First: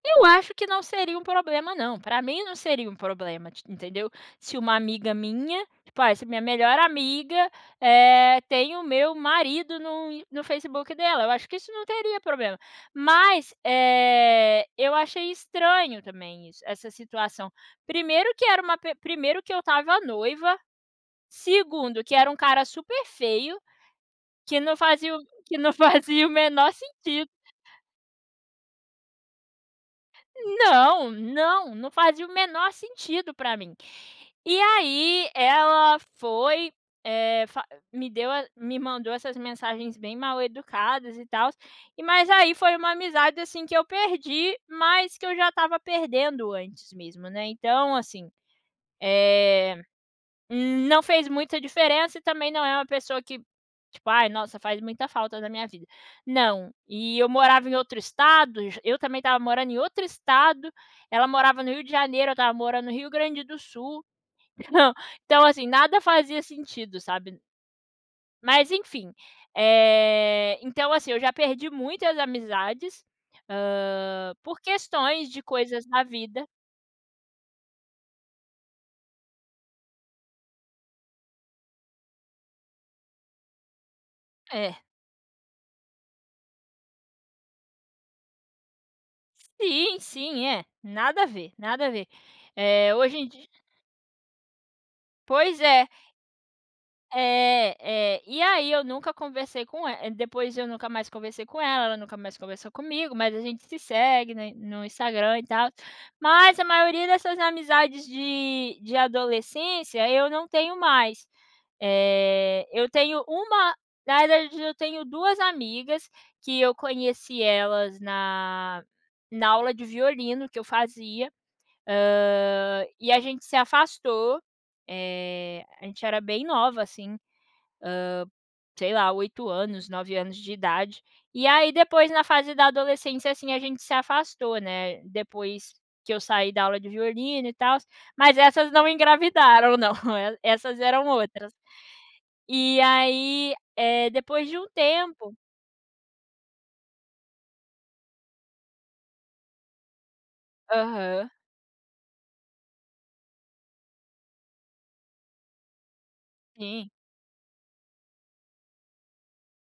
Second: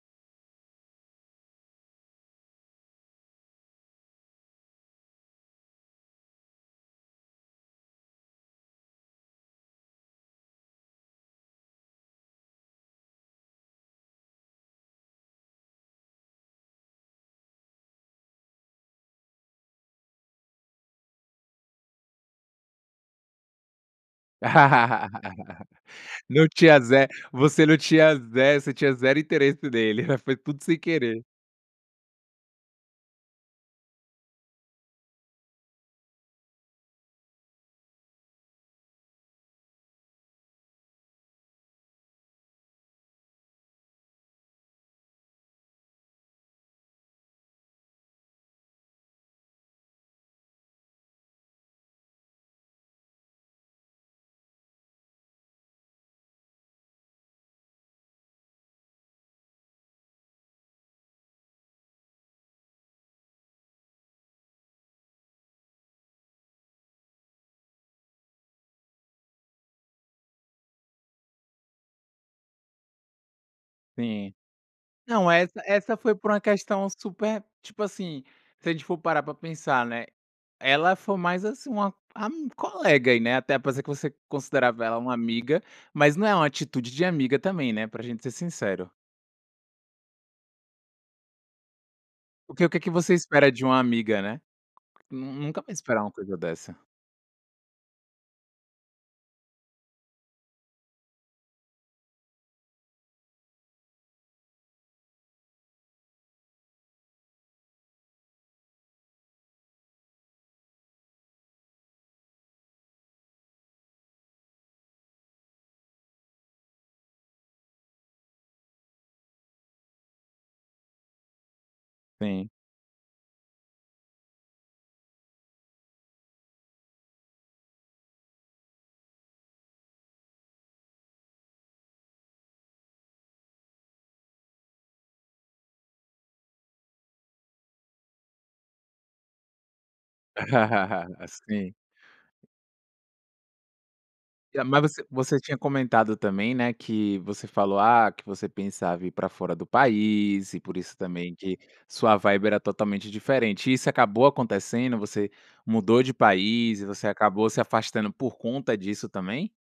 Eu acho que não seria um problema não, para mim não seria um problema, ti entendeu? Se uma amiga minha, tipo: Ah, essa é a minha melhor amiga, eh, tem o meu marido no Ins no Facebook dela. Eu acho que isso não teria problema. Mas, eh, eu achei estranho também isso essa situação. Primeiro que era uma pe primeiro que eu estava noiva, segundo que era um cara super feio, que não fazia o que não fazia o Não menor tinha ze sentido. Você não tinha ze Você tinha zero interesse nele, hã. Foi tudo sem Não, querer. não, não fazia o menor sentido para mim. E aí ela foi, eh, fa me deu a me mandou essas mensagens bem mal educadas e tals. Mas aí foi uma amizade, assim, que eu perdi, mas que eu já estava perdendo antes mesmo, né? Então assim, eh, hum, não fez muita diferença e também não é uma pessoa que, tipo: Ai, nossa, faz muita falta na minha vida. Não. E eu morava em outro estado j Eu também estava morando em outro estado, ela morava no Rio de Janeiro, eu estava morando no Rio Grande do Sul. Então então assim, nada fazia sentido, sabe? Mas, enfim, eh, então, assim, eu já perdi muitas amizades, hã, Sim. por questões Não, de essa coisas essa na foi por uma vida. questão super, tipo assim, se a gente for parar para pensar, né? Ela foi mais assim uma ami colega aí, né, até parecia que você É. considerava ela uma amiga, mas não é uma atitude de amiga também, né? Para gente ser sincero. Sim, sim, é. Nada a ver, nada a ver, O que o que que eh, você hoje em dia espera de uma amiga, né? Nun Pois nunca vai é. esperar uma coisa dessa. É, é. E aí eu nunca conversei com el depois eu nunca mais conversei com ela, ela nunca mais conversou comigo, mas a gente se segue, né, no Instagram e tal. Mas a maioria dessas amizades de de adolescência eu não tenho mais. Eh, eu tenho 1 na realidade eu tenho 2 amigas que eu conheci elas na na aula de violino que eu fazia, Sim. hã, e a gente se afastou, eh, a gente era bem nova assim, hã, sei lá, 8 anos, 9 anos de idade. E aí depois na fase da adolescência, assim, a gente se afastou, né, depois que eu saí da aula de violino e tals. Mas essas não engravidaram não, e essas eram outras. Sim. E aí, eh, depois de Eh, um mas você tempo você tinha comentado também, né, que você falou, ah, que você pensava em ir para fora do país e por isso Aham. também que sua vibe era totalmente diferente. Isso acabou acontecendo? Você mudou de país e Sim. você acabou se afastando por conta disso também?